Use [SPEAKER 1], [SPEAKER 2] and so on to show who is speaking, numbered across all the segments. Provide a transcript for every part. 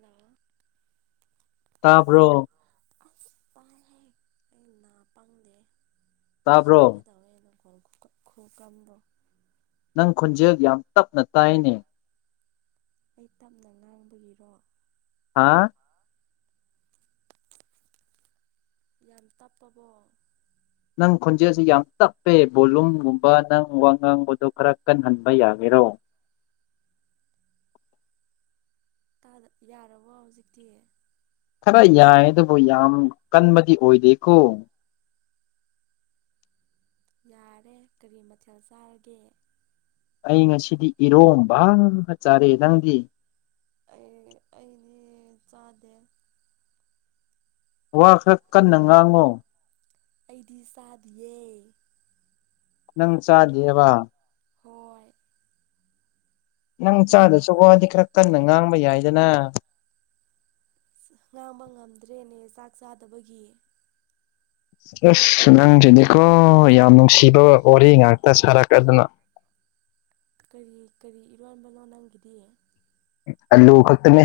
[SPEAKER 1] ꯍ
[SPEAKER 2] ꯇꯥꯕ꯭ꯔꯣ
[SPEAKER 1] ꯑꯁ ꯄꯥꯡꯉꯦ ꯑꯩ ꯅꯥ ꯄꯥꯡꯗꯦ ꯁꯤꯒꯦ
[SPEAKER 2] ꯇꯥꯕ꯭ꯔꯣ
[SPEAKER 1] ꯇꯧꯋꯦ ꯑꯗꯨꯝ ꯈꯨꯨ ꯀꯝꯝꯕ
[SPEAKER 2] ꯅꯪ ꯈꯨꯣꯟꯖꯦꯜ ꯌꯥꯝ ꯇꯞꯅ ꯇꯥꯏꯅꯦ
[SPEAKER 1] ꯑꯩ ꯇꯞꯅ ꯉꯥꯡꯕꯒꯤꯔꯣ
[SPEAKER 2] ꯍꯥꯥ
[SPEAKER 1] ꯌꯥꯝ ꯇꯞꯄꯕꯣ
[SPEAKER 2] ꯅꯪ ꯈꯣꯟꯖꯦꯜꯁꯤ ꯌꯥꯝ ꯇꯞꯄꯦ ꯕꯣꯂꯨꯝꯒꯨꯝꯕ ꯅꯪ ꯋꯥ ꯉꯥꯡꯕꯗꯣ ꯈꯔ ꯀꯟꯍꯟꯕ ꯌꯥꯒꯦ ꯂꯧꯣꯑꯣ
[SPEAKER 1] ꯌꯥꯔꯕꯣ ꯍꯧꯖꯤꯛꯇꯤ
[SPEAKER 2] ꯈꯔ ꯌꯥꯏ ꯑꯗꯨꯕꯨ ꯌꯥꯝ ꯀꯟꯕꯗꯤ ꯑꯣꯏꯗꯦꯀꯣ
[SPEAKER 1] ꯌꯥꯔꯦ ꯀꯔꯤ ꯃꯊꯦꯜ ꯆꯥꯔꯒꯦ
[SPEAKER 2] ꯑꯩ ꯉꯁꯤꯗꯤ ꯏꯔꯣꯕꯒ ꯆꯔꯦ ꯅꯪꯗꯤ
[SPEAKER 1] ꯑꯩ ꯑꯩꯗꯤ ꯆꯥꯗꯦ
[SPEAKER 2] ꯋꯥ ꯈꯔ ꯀꯟꯅ ꯉꯥꯡꯉꯨ
[SPEAKER 1] ꯑꯩꯗꯤ ꯆꯥꯗꯌꯦ
[SPEAKER 2] ꯅꯪ ꯆꯖꯦꯕꯥ
[SPEAKER 1] ꯍꯣꯏ
[SPEAKER 2] ꯅꯪ ꯆꯥꯗꯁꯨ ꯋꯥꯗꯤ ꯈꯔ ꯀꯟꯅ ꯉꯥꯡꯕ ꯌꯥꯏꯗꯅ
[SPEAKER 1] ꯉꯥꯡꯕ ꯉꯝꯗ꯭ꯔꯦꯅꯦ ꯆꯥꯛ ꯆꯥꯗꯕꯒꯤ
[SPEAKER 2] ꯑꯁ ꯅꯪꯁꯤꯗꯤꯀꯣ ꯌꯥꯝ ꯅꯨꯡꯁꯤꯕ ꯋꯥꯔꯤ ꯉꯥꯛꯇ ꯁꯥꯔꯛꯀꯗꯅ [inaudible]
[SPEAKER 1] ꯀꯔꯤ ꯀꯔꯤ ꯏꯔꯣꯟꯕꯅꯣ ꯅꯪꯒꯤꯗꯤ
[SPEAKER 2] ꯑꯜꯂꯨ ꯈꯛꯇꯅꯦ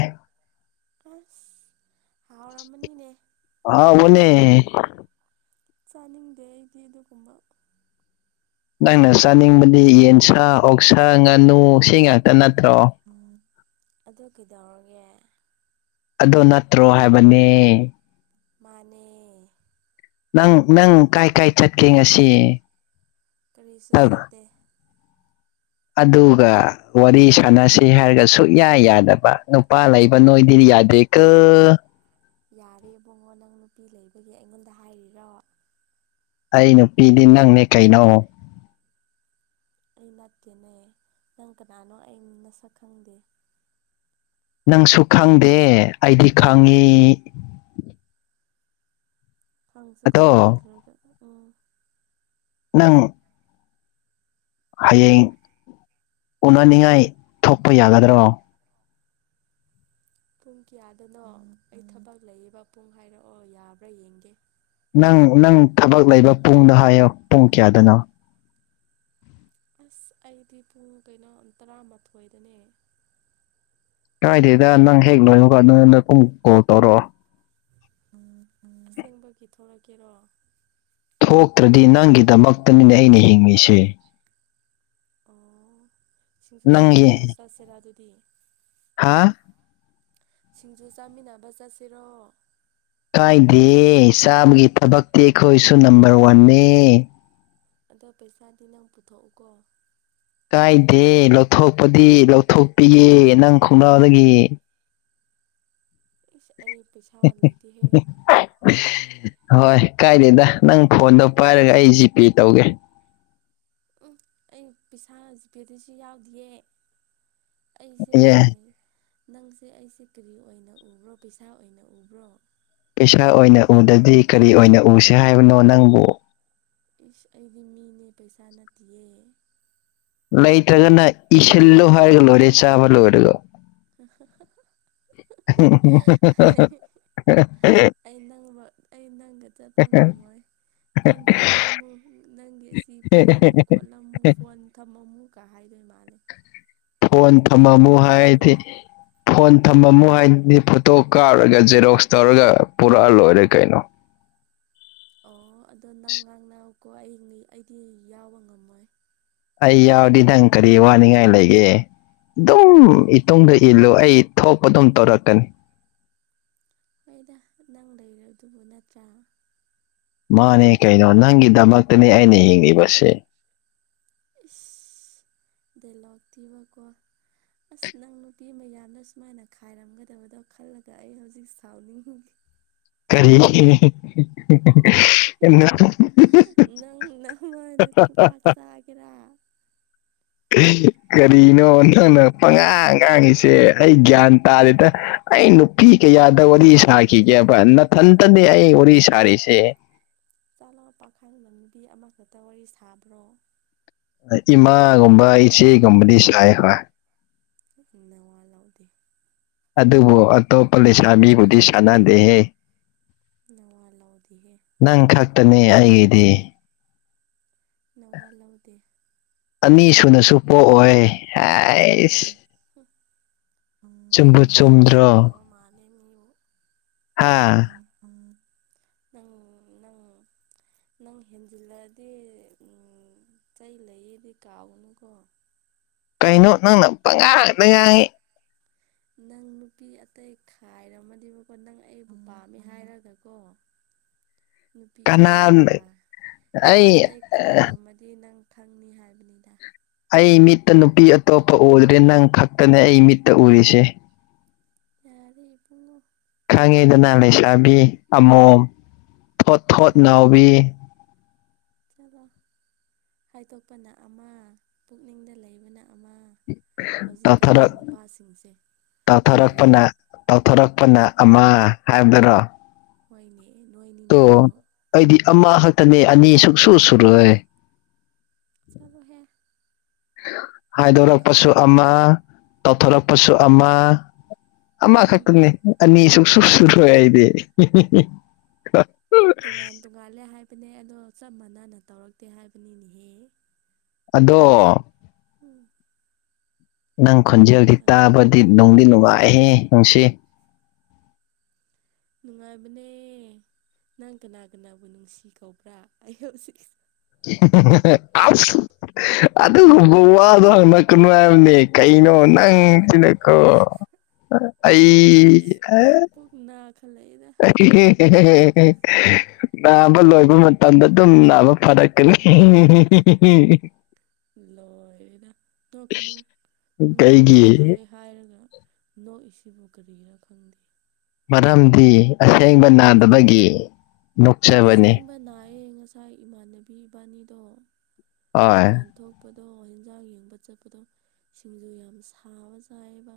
[SPEAKER 1] ꯑꯁ ꯍꯥꯎꯔꯝꯃꯅꯤꯅꯦ
[SPEAKER 2] ꯎꯝ
[SPEAKER 1] ꯆꯥꯅꯤꯡꯗꯦ ꯑꯩꯗꯤ ꯑꯗꯨꯒꯨꯝꯕ
[SPEAKER 2] ꯅꯪꯅ ꯆꯥꯅꯤꯡꯕꯗꯤ ꯌꯦꯟꯁꯥ ꯑꯣꯛꯁꯥ ꯉꯥꯅꯨ ꯁꯤ ꯉꯥꯛꯇ ꯅꯠꯇ꯭ꯔꯣ
[SPEAKER 1] ꯒꯤ
[SPEAKER 2] ꯑꯣ ꯅꯠꯇ꯭ꯔꯣ ꯍꯥꯏꯕꯅꯦ
[SPEAKER 1] ꯃꯥꯅꯦ
[SPEAKER 2] ꯅꯪ ꯅꯪ ꯀꯥꯏ ꯀꯥꯏ ꯆꯠꯀꯦ ꯉꯁꯤ
[SPEAKER 1] ꯀꯔꯤꯁꯨ ꯆꯠꯇꯦ
[SPEAKER 2] ꯑꯗꯨꯒ ꯋꯥꯔꯤ ꯁꯥꯟꯅꯁꯤ ꯍꯥꯏꯔꯒ ꯁꯨꯛꯌꯥ ꯌꯥꯗꯕ ꯅꯨꯄꯥ ꯂꯩꯕ ꯅꯣꯏꯗꯤ ꯌꯥꯗ ꯀ
[SPEAKER 1] ꯌꯥꯔꯦ ꯏꯕꯨꯡꯉꯣ ꯅꯪ ꯅꯨꯄꯤ ꯂꯩꯕꯒꯤ ꯑꯩꯉꯣꯟꯗ ꯍꯥꯏꯔꯤꯔꯣ
[SPEAKER 2] ꯑꯩ ꯅꯨꯄꯤꯗꯤ ꯅꯪꯅꯦ ꯀꯩꯅꯣ
[SPEAKER 1] ꯑꯩ ꯅꯠꯇꯦꯅꯦ ꯅꯪ ꯀꯅꯥꯅꯣ ꯑꯩ ꯅ ꯁꯛ ꯈꯪꯗꯦ
[SPEAKER 2] ꯅꯪꯁꯨ ꯈꯪꯗꯦ ꯑꯩꯗꯤ ꯈꯪꯉꯤ
[SPEAKER 1] ꯈꯪꯁꯨ
[SPEAKER 2] ꯑꯗꯣ
[SPEAKER 1] ꯈꯪꯗ꯭ꯔꯒ ꯎꯝ
[SPEAKER 2] ꯅꯪ ꯍꯌꯦꯡ ꯎꯅꯅꯤꯡꯉꯥꯏ ꯊꯣꯛꯄ ꯌꯥꯒꯗ꯭ꯔꯣ
[SPEAKER 1] ꯄꯨꯡ ꯀꯌꯥꯗꯅꯣ ꯑꯩ ꯊꯕꯛ ꯂꯩꯌꯦꯕ ꯄꯨꯡ ꯍꯥꯏꯔꯛꯑꯣ ꯌꯥꯕ꯭ꯔꯥ ꯌꯦꯡꯒꯦ
[SPEAKER 2] ꯅꯪ ꯅꯪ ꯊꯕꯛ ꯂꯩꯕ ꯄꯨꯡꯅꯣ ꯍꯥꯏꯌꯣ ꯄꯨꯡ ꯀꯌꯥꯗꯅꯣ
[SPEAKER 1] ꯑꯁ ꯑꯩꯗꯤ ꯄꯨꯡ ꯀꯩꯅꯣ ꯇꯔꯥꯃꯥꯊꯣꯏꯗꯅꯦ
[SPEAKER 2] ꯀꯥꯏꯗꯦꯗ ꯅꯪ ꯍꯦꯛ ꯂꯣꯏꯅꯣꯀ ꯅ ꯅ ꯀꯨꯝ ꯀꯣꯜ ꯇꯧꯔꯛꯑꯣ
[SPEAKER 1] ꯎꯝ ꯎꯝ ꯆꯦꯡꯕꯒꯤ ꯊꯣꯛꯂꯛꯀꯦꯔꯣ
[SPEAKER 2] ꯊꯣꯛꯇ꯭ꯔꯗꯤ ꯅꯪꯒꯤꯗꯃꯛꯇꯅꯤꯅꯦ ꯑꯩꯅ ꯍꯤꯡꯂꯤꯁꯤꯦ
[SPEAKER 1] ꯑꯣ ꯁꯤꯡꯁꯨ ꯆꯥꯃꯤꯟꯅꯕ ꯆꯠꯁꯤꯔꯥ ꯑꯗꯨꯗꯤ
[SPEAKER 2] ꯍꯥꯥ
[SPEAKER 1] ꯁꯤꯡꯖꯨ ꯆꯥꯃꯤꯟꯅꯕ ꯆꯠꯁꯤꯔꯣ
[SPEAKER 2] ꯀꯥꯏꯗꯦ ꯆꯥꯕꯒꯤ ꯊꯕꯛꯇꯤ ꯑꯩꯈꯣꯏꯁꯨ ꯅꯝꯕꯔ ꯋꯥꯟꯅꯦ
[SPEAKER 1] ꯑꯗꯣ ꯄꯩꯁꯥꯗꯤ ꯅꯪ ꯄꯨꯊꯣꯛꯎꯀꯣ
[SPEAKER 2] ꯀꯥꯏꯗꯦ ꯂꯧꯊꯣꯛꯄꯗꯤ ꯂꯧꯊꯣꯛꯄꯤꯒꯦ ꯅꯪ ꯈꯣꯡꯅꯥꯎꯗꯒꯤ
[SPEAKER 1] ꯏꯁ ꯑꯩ ꯄꯩꯁꯥ ꯂꯩꯗꯤꯍꯦ
[SPEAKER 2] ꯍꯣꯏ ꯀꯥꯏꯗꯦꯗ ꯅꯪ ꯐꯣꯟꯗꯣ ꯄꯥꯏꯔꯒ ꯑꯩ ꯖꯤꯄꯦ ꯇꯧꯒꯦ
[SPEAKER 1] ꯎꯝ ꯑꯩ ꯄꯩꯁꯥ ꯖꯤꯄꯦꯗꯁꯨ ꯌꯥꯎꯗꯌꯦ ꯑꯩꯁꯦ
[SPEAKER 2] ꯑꯦ
[SPEAKER 1] ꯅꯪꯁꯦ ꯑꯩꯁꯦ ꯀꯔꯤ ꯑꯣꯏꯅ ꯎꯕ꯭ꯔꯣ ꯄꯩꯁꯥ ꯑꯣꯏꯅ ꯎꯕ꯭ꯔꯣ
[SPEAKER 2] ꯏꯁꯥ ꯑꯣꯏꯅ ꯎꯗꯗꯤ ꯀꯔꯤ ꯑꯣꯏꯅ ꯎꯁꯤꯦ ꯍꯥꯏꯕꯅꯣ ꯅꯪꯕꯨ
[SPEAKER 1] ꯏꯁ ꯑꯩꯗꯤ ꯃꯤꯅꯦ ꯄꯩꯁꯥ ꯅꯠꯇꯦꯌꯦ
[SPEAKER 2] ꯂꯩꯇ꯭ꯔꯒꯅ ꯏꯁꯤꯜꯂꯣ ꯍꯥꯏꯔꯒ ꯂꯣꯏꯔꯦ ꯆꯥꯕ ꯂꯣꯏꯔꯒ
[SPEAKER 1] ꯁ
[SPEAKER 2] [unintelligible]
[SPEAKER 1] ꯑꯩ ꯅꯪ ꯑꯩ ꯅꯪꯒ ꯆꯠꯄ ꯉꯝꯃꯣꯏ ꯀꯣꯟ ꯊꯦꯡꯉꯝꯃꯨ ꯅꯪꯒꯤ ꯑꯁꯤ ꯄꯤꯔꯝꯃꯨ ꯈꯣꯠꯂꯝꯃꯨ ꯐꯣꯟ ꯊꯝꯃꯝꯃꯨ ꯀꯥꯏꯗꯔ ꯃꯥ
[SPEAKER 2] ꯐꯣꯟ ꯊꯝꯃꯝꯃꯨ ꯍꯥꯏꯔꯗꯤ
[SPEAKER 1] ꯗꯨꯀꯥꯟꯗꯔꯗꯨꯅ
[SPEAKER 2] ꯐꯣꯟ ꯃꯃꯣ ꯍꯥꯏꯗꯤ ꯐꯣꯇꯣ ꯀꯥꯞꯔꯒ ꯖꯦꯔꯣꯛꯁ ꯇꯧꯔꯒ ꯄꯨꯔꯛꯑ ꯂꯣꯏꯔꯦ ꯀꯩꯅꯣ
[SPEAKER 1] ꯑꯣ ꯑꯗꯣ ꯅꯪ ꯉꯥꯡꯅꯀꯣ ꯑꯩ ꯑꯩꯗꯤ ꯌꯥꯎꯕ ꯉꯝꯃꯣꯏ
[SPEAKER 2] ꯑꯩ ꯌꯥꯎꯗꯤ ꯅꯪ ꯀꯔꯤ ꯋꯥꯅꯤꯡꯉꯥꯏ ꯂꯩꯒꯦ ꯑꯗꯨꯝ ꯏꯇꯨꯡꯗ ꯏꯜꯂꯨ ꯑꯩ ꯊꯣꯛꯄ ꯑꯗꯨꯝ ꯇꯧꯔꯛꯀꯅꯤ
[SPEAKER 1] ꯑꯩꯗ ꯅꯪ ꯂꯩꯔꯦ ꯑꯗꯨꯕꯨ ꯅꯠꯇ꯭ꯔꯥ
[SPEAKER 2] ꯃꯥꯅꯦ ꯀꯩꯅꯣ ꯅꯪꯒꯤꯗꯃꯛꯇꯅꯤ ꯑꯩꯅ ꯍꯤꯡꯂꯤꯕꯁꯦ
[SPEAKER 1] ꯗꯂꯞ ꯇꯤꯀ ꯑꯁ ꯅꯪ ꯅꯨꯄꯤ ꯃꯌꯥꯝꯗ ꯁꯨꯃꯥꯏꯅ ꯈꯥꯏꯔꯝꯒꯗꯕꯗꯣ ꯈꯜꯂꯒ ꯑꯩ ꯍꯧꯖꯤꯛ ꯁꯥꯎꯅꯤꯡꯦ
[SPEAKER 2] ꯀꯔꯤꯟꯅ
[SPEAKER 1] ꯅꯪ ꯅꯉꯗ ꯀ ꯄ ꯆꯒꯔ
[SPEAKER 2] ꯀꯔꯤꯅꯣ ꯅꯪꯅ ꯄꯉꯥꯡ ꯉꯥꯡꯉꯁꯤꯦ ꯁꯦ ꯑꯩ ꯒ꯭ꯌꯥꯟ ꯇꯥꯗꯦꯗ ꯑꯩ ꯅꯨꯄꯤ ꯀꯌꯥꯗ ꯋꯥꯔꯤ ꯁꯥꯈꯤꯒꯦꯕ ꯍ ꯅꯊꯟꯇꯗꯤꯦ ꯑꯩ ꯎꯔꯤ ꯁꯥꯔꯤꯁꯦ
[SPEAKER 1] ꯆꯥꯂ ꯄꯥꯈꯪ ꯂꯝ ꯅꯨꯕꯤ ꯑꯃꯈꯛꯇ ꯋꯥꯔꯤ ꯁꯥꯕ꯭ꯔꯣ
[SPEAKER 2] ꯏꯃꯥꯒꯨꯝꯕ ꯏꯆꯦꯒꯨꯝꯕꯗꯤ ꯁꯥꯏ ꯍꯣꯏ
[SPEAKER 1] ꯅꯋꯥ ꯂꯧꯗꯦ
[SPEAKER 2] ꯑꯗꯨꯕꯨ ꯑꯇꯣꯞꯄ ꯂꯩꯁꯥ ꯃꯤꯕꯨꯗꯤ ꯁꯥꯟꯅꯗꯦꯍꯦ
[SPEAKER 1] ꯅꯋꯥ ꯂꯧꯥꯎꯗꯤꯦ
[SPEAKER 2] ꯈꯠꯇꯅꯦ ꯑꯩꯒ ꯏꯗꯤ
[SPEAKER 1] ꯅꯋꯥ ꯂꯧꯗꯦ
[SPEAKER 2] ꯑꯅꯤ ꯁꯨꯅꯁꯨ ꯄꯣꯛꯑꯣꯏ ꯍꯥꯏꯁ
[SPEAKER 1] ꯍ
[SPEAKER 2] ꯆꯨꯝꯕ ꯆꯨꯝꯗ꯭ꯔ
[SPEAKER 1] ꯃꯥꯜꯂꯦ ꯃꯤꯕꯨ
[SPEAKER 2] ꯍꯥꯥ
[SPEAKER 1] ꯅꯪ ꯅꯪ ꯅꯪ ꯍꯦꯟꯖꯤꯜꯂꯛꯗꯤ ꯎ ꯆꯩ ꯂꯩꯌꯦꯗꯤ ꯀꯥꯎꯒꯅꯨꯀꯣ
[SPEAKER 2] ꯀꯩꯅꯣ ꯅꯪꯅ ꯄꯉꯥꯡꯅ ꯌꯥꯡꯏꯤ
[SPEAKER 1] ꯅꯪ ꯅꯨꯄꯤ ꯑꯇꯩ ꯈꯥꯏꯔꯝꯃꯅꯦꯕꯀꯣ ꯅꯪ ꯑꯩꯕꯨ ꯄꯥꯝꯃꯦ ꯍꯥꯏꯔꯒꯀꯣ
[SPEAKER 2] [unintelligible]
[SPEAKER 1] ꯅꯨꯄꯤ
[SPEAKER 2] ꯀꯅꯥ
[SPEAKER 1] ꯑꯇꯩ ꯈꯥꯏ ꯅꯨꯄꯤ
[SPEAKER 2] ꯑꯩ
[SPEAKER 1] ꯑꯇꯩ ꯈꯥꯏꯔꯝꯃꯗꯤ ꯅꯪ ꯈꯪꯅꯤ ꯍꯥꯏꯕꯅꯤꯗ
[SPEAKER 2] ꯑꯩ ꯃꯤꯠꯇ ꯅꯨꯄꯤ ꯑꯇꯣꯞꯄ ꯎꯗ꯭ꯔꯦ ꯅꯪ ꯈꯛꯇꯅꯦ ꯑꯩ ꯃꯤꯠꯇ ꯎꯔꯤꯁꯦ
[SPEAKER 1] ꯑꯔꯦ ꯏꯕꯨ
[SPEAKER 2] ꯈꯪꯉꯤꯗꯅ ꯂꯩꯁꯥꯕꯤ ꯑꯃꯣꯝ ꯊꯣꯠ ꯊꯣꯠ
[SPEAKER 1] ꯆꯠꯂꯣꯍꯦ
[SPEAKER 2] ꯅꯥꯎꯕꯤ
[SPEAKER 1] ꯆꯠꯂꯣ ꯍꯥꯏꯗꯣꯛꯄꯅ ꯑꯃ ꯄꯨꯛꯅꯤꯡꯗ ꯂꯩꯕꯅ ꯑꯃ
[SPEAKER 2] ꯇꯧꯊꯔꯛ
[SPEAKER 1] ꯍꯧꯖꯤꯛꯀꯥꯟꯒꯤ ꯅꯨꯄꯥꯁꯤꯡꯁꯦ ꯇꯜꯂꯦ
[SPEAKER 2] ꯊꯣꯔꯛꯄꯅ ꯑꯃ ꯍꯥꯏꯕꯗꯔꯣ
[SPEAKER 1] ꯍꯣꯏꯅꯦ ꯅꯣꯏꯅꯤꯅꯦ
[SPEAKER 2] ꯇꯣ
[SPEAKER 1] ꯑꯗꯣ
[SPEAKER 2] ꯑꯩꯗꯤ ꯑꯃꯈꯛꯇꯅꯦ ꯑꯅꯤ ꯁꯨꯛꯁꯨ ꯁꯨꯔꯣꯏ
[SPEAKER 1] ꯆꯂꯣꯍꯦ
[SPEAKER 2] ꯍꯥꯏꯗꯣꯔꯛꯄꯁꯨ ꯑꯃ ꯇꯧꯊꯣꯔꯛꯄꯁꯨ ꯑꯃ ꯑꯃ ꯈꯛꯇꯅꯦ ꯑꯅꯤꯁꯨꯛ ꯁ ꯁꯨꯔꯣꯏ ꯍꯥꯏꯗꯤ
[SPEAKER 1] ꯇꯣꯉꯥꯟ ꯇꯣꯉꯥꯜꯂꯦ ꯍꯥꯏꯕꯅꯦ ꯑꯗꯣ ꯆꯞ ꯃꯥꯟꯅꯅ ꯇꯧꯔꯛꯇꯦ ꯍꯥꯏꯕꯅꯤꯅꯦꯍꯦ
[SPEAKER 2] ꯑꯗꯣ
[SPEAKER 1] ꯎꯝ
[SPEAKER 2] ꯅꯪ
[SPEAKER 1] ꯀꯔꯤ
[SPEAKER 2] ꯈꯣꯟꯖꯦꯜꯗꯤ
[SPEAKER 1] ꯑꯗꯣ
[SPEAKER 2] ꯇꯥꯕꯗꯤ ꯅꯨꯡꯗꯤ ꯅꯨꯡꯉꯥꯏꯍꯦ ꯅꯨꯡꯁꯤ
[SPEAKER 1] ꯅꯨꯡꯉꯥꯏꯕꯅꯤꯅꯦ ꯅꯪꯒꯅꯅꯥꯒ ꯅꯕꯨ ꯅꯅꯨꯡꯁꯤ ꯀꯥꯎꯕ꯭ꯔꯥ ꯑ ꯍꯧ ꯁꯤ
[SPEAKER 2] ꯑꯗꯨꯒꯨꯝꯕ ꯋꯥꯗꯣ ꯍꯪꯉꯛꯀꯅꯨ ꯍꯥꯏꯕꯅꯦ ꯀꯩꯅꯣ ꯅꯪ ꯇꯅꯀꯣ ꯑꯩ
[SPEAKER 1] ꯑꯁ ꯑꯩ ꯄꯨꯛ ꯅꯥꯈꯠꯂꯛꯏꯗ
[SPEAKER 2] [inaudible] ꯅꯥꯕ ꯂꯣꯏꯕ ꯃꯇꯝꯗ ꯑꯗꯨꯝ ꯅꯥꯕ ꯐꯥꯔꯛꯀꯅꯤ
[SPEAKER 1] ꯂꯣꯏꯔꯦꯗ ꯅꯣꯏ ꯀꯩꯅꯨ ꯃꯤꯅ
[SPEAKER 2] ꯀꯩꯒꯤ
[SPEAKER 1] ꯄꯨꯨ ꯅꯥꯑ ꯍꯥꯏꯔꯒ ꯅꯣ ꯏꯕꯨꯣ ꯀꯔꯤꯔ ꯈꯪꯗ
[SPEAKER 2] ꯃꯔꯝꯗꯤ ꯑꯁꯦꯡꯕ ꯅꯥꯗꯕꯒꯤ ꯅꯣꯛꯆꯕꯅꯤ
[SPEAKER 1] ꯑꯁꯦꯡꯕ ꯅꯥꯏꯌꯦꯦ ꯉꯁꯥꯏ ꯏꯃꯥꯟꯅꯕꯤ ꯏꯕꯥꯅꯤꯗꯣ
[SPEAKER 2] ꯍꯣꯏ
[SPEAKER 1] ꯗꯨꯀꯥꯟ ꯊꯣꯛꯄ ꯑꯗꯣ ꯌꯦꯟꯖꯥꯡ ꯌꯦꯡꯕ ꯆꯠꯄꯗꯣ ꯁꯤꯡꯖꯨ ꯌꯥꯝ ꯁꯥꯕ ꯆꯥꯏꯑꯕ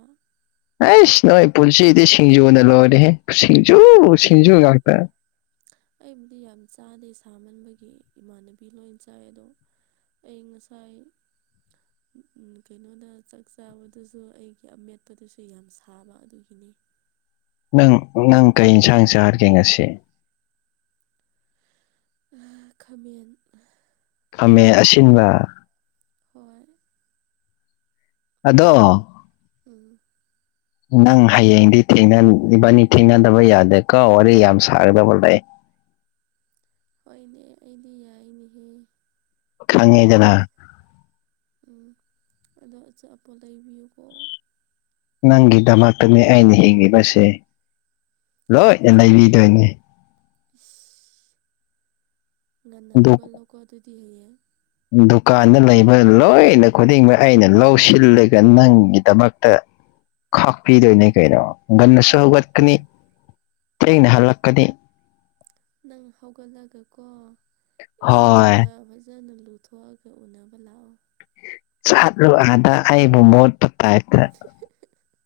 [SPEAKER 2] ꯑꯁ ꯅꯣꯏ ꯄꯨꯁꯤꯗꯤ ꯁꯤꯖꯕꯅ ꯂꯧꯔꯦ ꯍꯦ
[SPEAKER 1] ꯑꯩꯕꯨꯗꯤ ꯑꯩꯕꯨꯗꯤ ꯌꯥꯝ ꯆꯥꯗꯦ ꯊꯥꯃꯟꯕꯒꯤ ꯏꯃꯥꯟꯅꯕꯤ ꯂꯣꯏ ꯆꯥꯏ ꯑꯗꯣ ꯑꯩ ꯉꯁꯥꯏ ꯀꯩꯅꯣꯗ ꯆꯥꯛ ꯆꯥꯕꯗꯨꯁꯨ ꯑꯩꯒꯤ ꯑꯃꯃꯦꯠꯄꯗꯨꯁꯨ ꯌꯥꯝ ꯁꯥꯕ ꯑꯗꯨꯒꯤꯅꯤ
[SPEAKER 2] ꯅꯪ ꯅꯪ ꯀꯩ ꯏꯟꯁꯥꯡ ꯆꯥꯒꯦ ꯉꯁꯤ
[SPEAKER 1] ꯈꯥꯃꯦꯟ
[SPEAKER 2] ꯈꯥꯃꯦꯟ
[SPEAKER 1] ꯄꯨꯨꯡꯁꯁꯥꯏ
[SPEAKER 2] ꯑꯁꯤꯟꯕ
[SPEAKER 1] ꯍꯣꯏ
[SPEAKER 2] ꯑꯗꯣ
[SPEAKER 1] [unintelligible]
[SPEAKER 2] ꯅꯪ ꯍꯌꯦꯡꯗꯤ ꯊꯦꯡꯅꯕꯅꯤ ꯊꯦꯡꯅꯗꯕ ꯌꯥꯗꯦꯀꯣ ꯋꯥꯔꯤ ꯌꯥꯝ ꯁꯥꯒꯗꯕ ꯂꯩ [inaudible]
[SPEAKER 1] ꯍꯣꯏꯅꯦ ꯑꯩꯗꯤ ꯌꯥꯏꯅꯦꯍꯦ ꯑꯗꯣ
[SPEAKER 2] ꯈꯪꯉꯤꯗꯅ
[SPEAKER 1] ꯎꯝ ꯑꯗ ꯆ ꯄꯣ ꯂꯩꯕꯤꯌꯨ ꯀ
[SPEAKER 2] ꯅꯪꯒꯤꯗꯃꯛꯇꯅꯤ ꯑꯩꯅ ꯍꯤꯡꯂꯤꯤꯕꯁꯦ ꯂꯣꯏ
[SPEAKER 1] ꯑꯆꯥ
[SPEAKER 2] ꯂꯩꯕꯤꯗꯣꯏꯅꯦ
[SPEAKER 1] [inaudible] ꯉꯟꯅ
[SPEAKER 2] ꯗꯨ-
[SPEAKER 1] ꯍꯥꯎꯒꯠꯂꯣꯀꯣ ꯑꯗꯨꯗꯤ ꯍꯌꯦꯡ
[SPEAKER 2] ꯗꯨꯀꯥꯟꯗ ꯂꯩꯕ ꯂꯣꯏꯅ ꯈꯨꯗꯤꯡꯃꯛ ꯑꯩꯅ ꯂꯧꯁꯤꯜꯂꯒ ꯅꯪꯒꯤꯗꯃꯛꯇ ꯈꯥꯛꯄꯤꯗꯣꯏꯅꯦ ꯀꯩꯅꯣ ꯉꯒꯟꯅꯁꯨ ꯍꯧꯒꯠꯀꯅꯤ ꯊꯦꯡꯅ ꯍꯜꯂꯛꯀꯅꯤ
[SPEAKER 1] ꯅꯪ ꯍꯧꯎꯒꯠꯂꯒꯀꯣ
[SPEAKER 2] ꯍꯣꯏ
[SPEAKER 1] ꯏꯁꯤꯡꯒ ꯐꯖꯅ ꯂꯨꯊꯣꯛ ꯑꯒ ꯎꯟꯅꯕ ꯂꯥꯛꯑꯣ꯫
[SPEAKER 2] ꯆꯠꯂꯨ ꯑꯗꯥ ꯑꯩꯕꯨ ꯃꯣꯠꯄ ꯇꯥꯏꯞꯇ꯫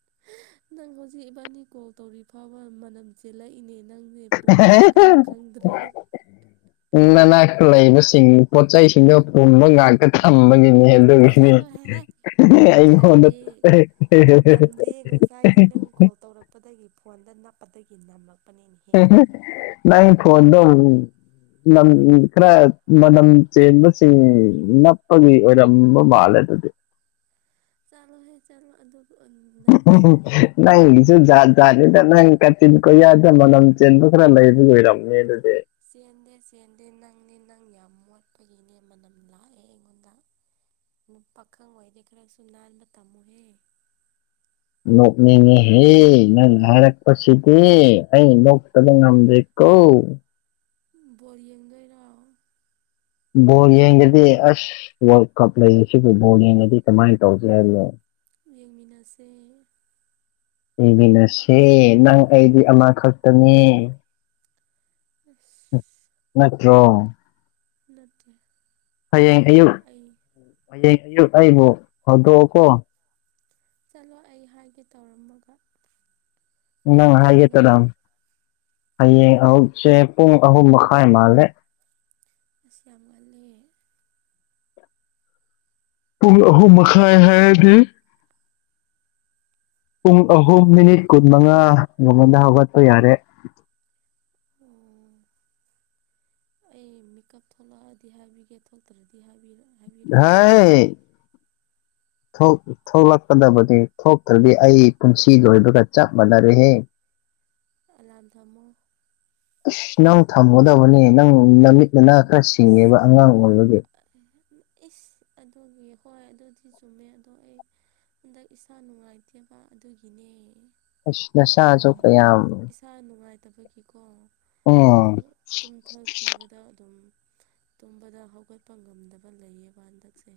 [SPEAKER 1] [inaudible] ꯅꯪ ꯍꯧꯖꯤꯛ ꯏꯕꯥꯅꯤ ꯀꯣꯜ ꯇꯧꯔꯤ ꯐꯥꯎꯕ ꯃꯅꯝ ꯆꯦꯜꯂꯛꯏꯅꯦ꯫ ꯅꯪꯁꯦ ꯄꯨꯝꯕ꯭ꯔꯥ ꯀꯩꯅꯣ ꯈꯪꯗ꯭ꯔꯦ
[SPEAKER 2] ꯍꯦꯍꯦꯍꯦꯍꯥ [inaudible] ꯂꯩꯕꯁꯤꯡ ꯄꯣꯠ ꯆꯩꯁꯤꯡ ꯑ ꯄꯣꯕ ꯉꯥꯛꯇ ꯊꯝꯕꯒꯤꯅꯤ [inaudible]
[SPEAKER 1] ꯆꯥꯂꯣꯍꯦ ꯀꯔꯤ ꯅꯝꯗꯦ ꯉꯁꯥꯏꯗꯤ ꯅꯪ ꯀꯣꯜ ꯇꯧꯔꯛꯄꯗꯒꯤ ꯐꯣꯟꯗ ꯅꯞꯄꯗꯒꯤ ꯅꯝꯂ꯫
[SPEAKER 2] ꯍꯦ ꯍꯦ ꯅꯪ ꯐꯣꯟꯗꯣ [inaudible] ꯈꯔ ꯃꯅꯝ ꯆꯦꯟꯕꯁꯤꯡ ꯅꯞꯄꯒꯤ ꯑꯣꯏꯔꯝꯕ ꯃꯥꯜꯂꯦ ꯗꯨꯗꯤ꯫
[SPEAKER 1] ꯆꯂꯣ ꯍꯦ ꯆꯂꯣ ꯑꯗꯨ ꯅꯠꯇꯦ
[SPEAKER 2] [inaudible]
[SPEAKER 1] ꯎꯝ
[SPEAKER 2] ꯅꯪꯒꯤꯖꯨ ꯖꯥꯠ ꯖꯥꯠ ꯅꯦꯗ ꯅꯪ ꯀꯥꯆꯤꯟ ꯀꯣꯌꯥꯗꯦ ꯃꯅꯝ ꯆꯦꯟꯕ ꯈꯔ ꯂꯩꯕꯩ ꯑꯣꯏꯔꯝꯅꯦ ꯗꯨꯗꯤ
[SPEAKER 1] ꯆꯦꯟꯗꯦ ꯆꯦꯟꯗꯦ ꯅꯪꯅꯦ ꯅꯪ ꯌꯥꯝ ꯃꯣꯠꯄꯒꯤꯅꯦ ꯃꯅꯝ ꯂꯥꯛꯑꯦ ꯑꯩꯉꯣꯟꯗ ꯄꯥꯈꯪ ꯑꯣꯏꯗꯤ ꯈꯔ ꯁꯨ ꯅꯥꯟꯕ ꯇꯝꯃꯨꯍꯦ
[SPEAKER 2] ꯅꯣꯛꯅꯤꯡꯉꯤꯍꯦ ꯅꯪ ꯍꯥꯏꯔꯛꯄꯁꯤꯗꯤ ꯑꯩ ꯅꯣꯛꯇꯕ ꯉꯝꯗꯦ ꯀꯣ
[SPEAKER 1] ꯕꯣꯜ ꯌꯦꯡꯗꯣꯏꯔꯣ-
[SPEAKER 2] ꯕꯣꯜ ꯌꯦꯡꯗꯗꯤ ꯑꯁ ꯋꯥꯔꯜ ꯀꯞ ꯂꯩ ꯁꯤꯕꯨ ꯕꯣꯜ ꯌꯦꯡꯉꯗꯤ ꯀꯃꯥꯏꯟ ꯇꯧꯒꯦ [inaudible]
[SPEAKER 1] ꯌꯦꯡꯃꯤꯟꯅꯁꯦ
[SPEAKER 2] ꯌꯦꯃꯤꯟꯅꯁꯦ ꯅꯪ ꯑꯩꯗꯤ ꯑꯃꯈꯛꯇꯅꯦ
[SPEAKER 1] ꯎꯐ
[SPEAKER 2] ꯅꯠꯇ꯭ꯔꯣ
[SPEAKER 1] ꯅꯠꯇꯦ
[SPEAKER 2] ꯍꯌꯦꯡ ꯑꯌꯨꯛ
[SPEAKER 1] ꯑꯩ
[SPEAKER 2] ꯍꯌꯦꯡ ꯑꯌꯨꯛ ꯑꯩꯕꯨ ꯍꯧꯗꯣꯛꯀꯣ
[SPEAKER 1] ꯆꯠꯂꯣ ꯑꯩ ꯍꯥꯏꯒꯦ ꯇꯧꯔꯝꯃꯒ ꯄꯨꯡ
[SPEAKER 2] ꯅꯪ ꯍꯥꯢꯒꯦ
[SPEAKER 1] ꯀꯌꯥꯗꯅꯣ
[SPEAKER 2] ꯇꯧꯔꯝ ꯍꯌꯦꯡ ꯑꯍꯨꯛꯁꯦ ꯄꯨꯡ ꯑꯍꯨꯝ ꯃꯈꯥꯏ ꯃꯥꯜꯂꯦ
[SPEAKER 1] ꯑꯁ ꯌꯥꯝ ꯉꯜꯂꯤ
[SPEAKER 2] ꯄꯨꯡ ꯑꯍꯨꯝ ꯃꯈꯥꯏ ꯍꯥꯏꯗꯤ ꯄꯨꯡ ꯑꯍꯨꯝ ꯃꯤꯅꯤꯠ ꯀꯨꯟꯃꯉꯥ ꯃꯉꯣꯟꯗ ꯍꯧꯒꯠꯄ ꯌꯥꯔꯦ
[SPEAKER 1] ꯑꯣ
[SPEAKER 2] [unintelligible]
[SPEAKER 1] ꯑꯩ ꯃꯤꯀꯞ ꯊꯣꯛꯂꯛꯑꯗꯤ ꯍꯥꯏꯕꯤꯒꯦ ꯊꯣꯛꯇꯗꯤ ꯍꯥꯏꯕꯤꯔ
[SPEAKER 2] ꯍꯥꯏ ꯊꯣꯛ ꯊꯣꯛꯂꯛꯀꯗꯕꯅꯦ ꯊꯣꯛꯇ꯭ꯔꯗꯤ ꯑꯩ ꯄꯨꯟꯁꯤ ꯂꯣꯏꯕꯒ ꯆꯞ ꯃꯥꯟꯅꯔꯦꯍꯦ
[SPEAKER 1] ꯑꯂꯥꯟ ꯊꯝꯃꯣ
[SPEAKER 2] ꯑꯁ ꯅꯪ ꯊꯝꯒꯗꯕꯅꯦ ꯅꯪ ꯅꯃꯤꯠ ꯅꯅꯥ ꯈꯔ
[SPEAKER 1] ꯑꯁ
[SPEAKER 2] ꯁꯤꯡꯉꯦꯕ ꯑꯉꯥꯡ ꯑꯣꯏꯕꯒꯤ
[SPEAKER 1] ꯏꯁ ꯑꯗꯨꯒꯤ ꯍꯣꯏ ꯑꯗꯨꯗꯤ ꯆꯨꯝꯃꯦ ꯑꯗꯣ ꯑꯩ ꯍꯟꯗꯛ ꯏꯁꯥ ꯅꯨꯡꯉꯥꯏꯇꯦꯕ ꯑꯗꯨꯒꯤꯅꯦ
[SPEAKER 2] ꯑꯁ ꯅꯁꯥꯁꯨ ꯀꯌꯥꯝ
[SPEAKER 1] ꯇꯕꯒꯤꯀꯣ ꯑꯩꯗꯣ
[SPEAKER 2] ꯎꯝ
[SPEAKER 1] ꯇꯨꯝꯊꯈꯤꯕꯗ ꯑꯗꯨꯝ ꯇꯨꯝꯕꯗ ꯍꯧꯒꯠꯄ ꯉꯝꯗꯕ ꯂꯩꯌꯦꯕ ꯍꯟꯗꯛꯁꯦ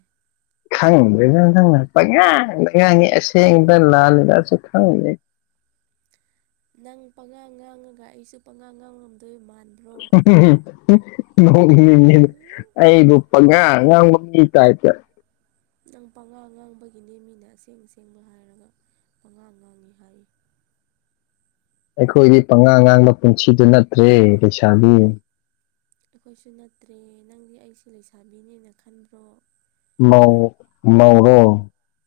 [SPEAKER 2] ꯈꯪꯗ꯭ꯔꯦꯗ ꯅꯪꯅ ꯄꯪꯉꯥꯡ ꯉꯥꯡꯉꯦ ꯑꯁꯦꯡꯗ ꯂꯥꯜꯂꯤꯗꯁꯨ ꯈꯪꯉ [inaudible]
[SPEAKER 1] ꯅꯪ ꯄꯉꯥꯡ ꯉꯥꯡꯉꯒ ꯑꯩꯁꯨ ꯄꯉꯥꯡ ꯉꯥꯡꯉꯝꯗꯣꯏ ꯃꯥꯜ
[SPEAKER 2] ꯍꯨꯡ ꯍꯨꯡ ꯍꯨꯡ ꯍꯨ ꯅꯣꯛꯅꯤꯡꯉꯦ
[SPEAKER 1] ꯎꯝ
[SPEAKER 2] ꯑꯩꯕꯨ ꯄꯪꯉꯥꯡ ꯍꯉꯥꯡ ꯀꯥꯏ ꯆꯦ
[SPEAKER 1] ꯅꯪ ꯄꯥꯉꯥꯡ ꯉꯥꯡꯕꯒꯤꯅꯦ ꯃꯤꯅ ꯑꯁꯦꯡ ꯑꯁꯦꯡꯕ ꯍꯥꯏꯔꯒ ꯑꯣꯅꯥꯥꯡꯅꯥꯅꯤ ꯍꯥꯏꯔꯤ
[SPEAKER 2] ꯑꯩꯈꯣꯏꯗꯤ ꯄꯉꯥꯡ ꯉꯥꯡꯕ ꯄꯨꯟꯁꯤꯗꯨ ꯅꯠꯇ꯭ꯔꯦ ꯂꯩꯁꯥꯕꯤ
[SPEAKER 1] ꯑꯩꯈꯣꯏꯁꯨ ꯅꯠꯇ꯭ꯔꯦ ꯅꯪꯗꯤ ꯑꯩꯁꯤꯦ ꯂꯩꯁꯥꯕꯤꯅꯦꯅ ꯈꯟꯕ꯭ꯔꯣ
[SPEAKER 2] ꯔꯣ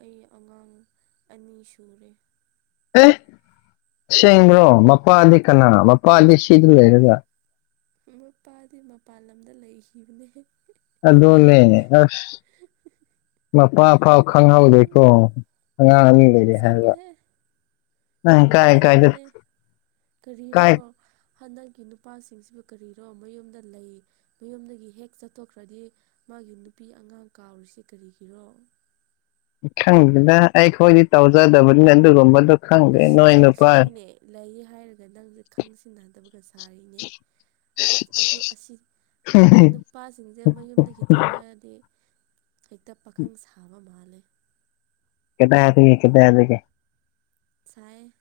[SPEAKER 1] ꯑꯩ ꯑꯉꯥꯡ ꯑꯅꯤ ꯁꯨꯔꯦ
[SPEAKER 2] ꯑꯦ ꯁꯦꯡꯕ꯭ꯔꯣ ꯃꯄꯥꯗꯤ ꯀꯅꯥ ꯃꯄꯥꯗꯤ ꯁꯤꯗ ꯂꯩꯔꯒ
[SPEAKER 1] ꯃꯣꯏꯄꯥꯗꯤ ꯃꯄꯥꯟ ꯂꯝꯗ ꯂꯩꯈꯤꯕꯅꯦ
[SPEAKER 2] ꯑꯗꯨꯗꯣꯅꯦ ꯑꯁ ꯃ ꯄꯥ ꯐꯥꯎ
[SPEAKER 1] ꯎꯝ
[SPEAKER 2] ꯈꯪꯍꯧꯗꯦꯀꯣ ꯑꯉꯥꯡ ꯑꯅꯤ ꯂꯩꯔꯦ ꯍꯥꯏꯔꯒ
[SPEAKER 1] ꯆꯠꯂꯣꯍꯦ ꯈꯪꯕꯅꯦ ꯀꯔꯤꯔꯣ
[SPEAKER 2] ꯀꯥꯏ
[SPEAKER 1] ꯍꯟꯗꯛꯀꯤ ꯅꯨꯄꯥꯁꯤꯡꯁꯤꯕꯨ ꯀꯔꯤꯅꯣ ꯃꯌꯨꯝꯗ ꯂꯩ ꯃꯌꯨꯝꯗꯒꯤ ꯍꯦꯛ ꯆꯠꯊꯣꯛꯈ꯭ꯔꯗꯤ ꯃꯥꯒꯤ ꯅꯨꯄꯤ ꯑꯉꯥꯡ ꯀꯥꯎꯔꯤꯁꯦ ꯀꯔꯤꯒꯤꯔꯣ
[SPEAKER 2] ꯈꯪꯗꯅ ꯑꯩꯈꯣꯏꯗꯤ ꯇꯧꯖꯗꯕꯅꯤꯅ ꯑꯗꯨꯒꯨꯝꯕꯗꯨ
[SPEAKER 1] ꯏꯁ ꯅꯪꯁꯨꯅꯤꯅꯦ ꯂꯩ ꯍꯥꯏꯔꯒ ꯅꯪꯁꯦ ꯈꯪꯖꯤꯟꯅꯗꯕꯒ ꯁꯥꯔꯤꯅꯦ ꯑ ꯑꯗꯨ ꯑꯁꯤ ꯅꯨꯄꯥꯁꯤꯡꯁꯦ ꯃꯣꯏ ꯌꯨꯝꯗꯒꯤ ꯊꯣꯡꯉꯛꯑꯗꯤ ꯍꯦꯛꯇ ꯄꯥꯈꯪ ꯁꯥꯕ ꯃꯥꯜꯂꯦ
[SPEAKER 2] ꯀꯗꯁꯤꯒꯦ ꯀꯗ ꯌꯥꯗꯒꯦ
[SPEAKER 1] ꯁꯥꯏ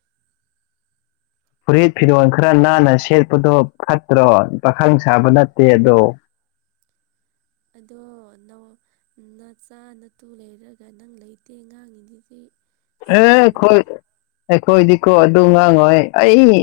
[SPEAKER 2] ꯐꯨꯔꯤꯠ ꯐꯤꯔꯣꯜ ꯈꯔ ꯅꯥꯟꯅ ꯁꯦꯠꯄꯗꯣ ꯐꯠꯇ꯭ꯔꯣ ꯄꯥꯈꯪ ꯁꯥꯕ ꯅꯠꯇꯦ ꯑꯗꯣ [inaudible]
[SPEAKER 1] ꯑꯗꯣ ꯅ ꯅꯆꯥꯥ ꯅ ꯇꯨ ꯂꯩꯔꯒ ꯅꯪ ꯂꯩꯇꯦ ꯉꯉꯥꯡꯉꯤꯗꯨꯗꯤ
[SPEAKER 2] ꯑꯦꯦ ꯑꯩꯈꯣꯏ ꯑꯩꯈꯣꯏꯗꯤꯀꯣ ꯑꯗꯨ ꯉꯥꯡꯉꯣꯏ ꯑꯩ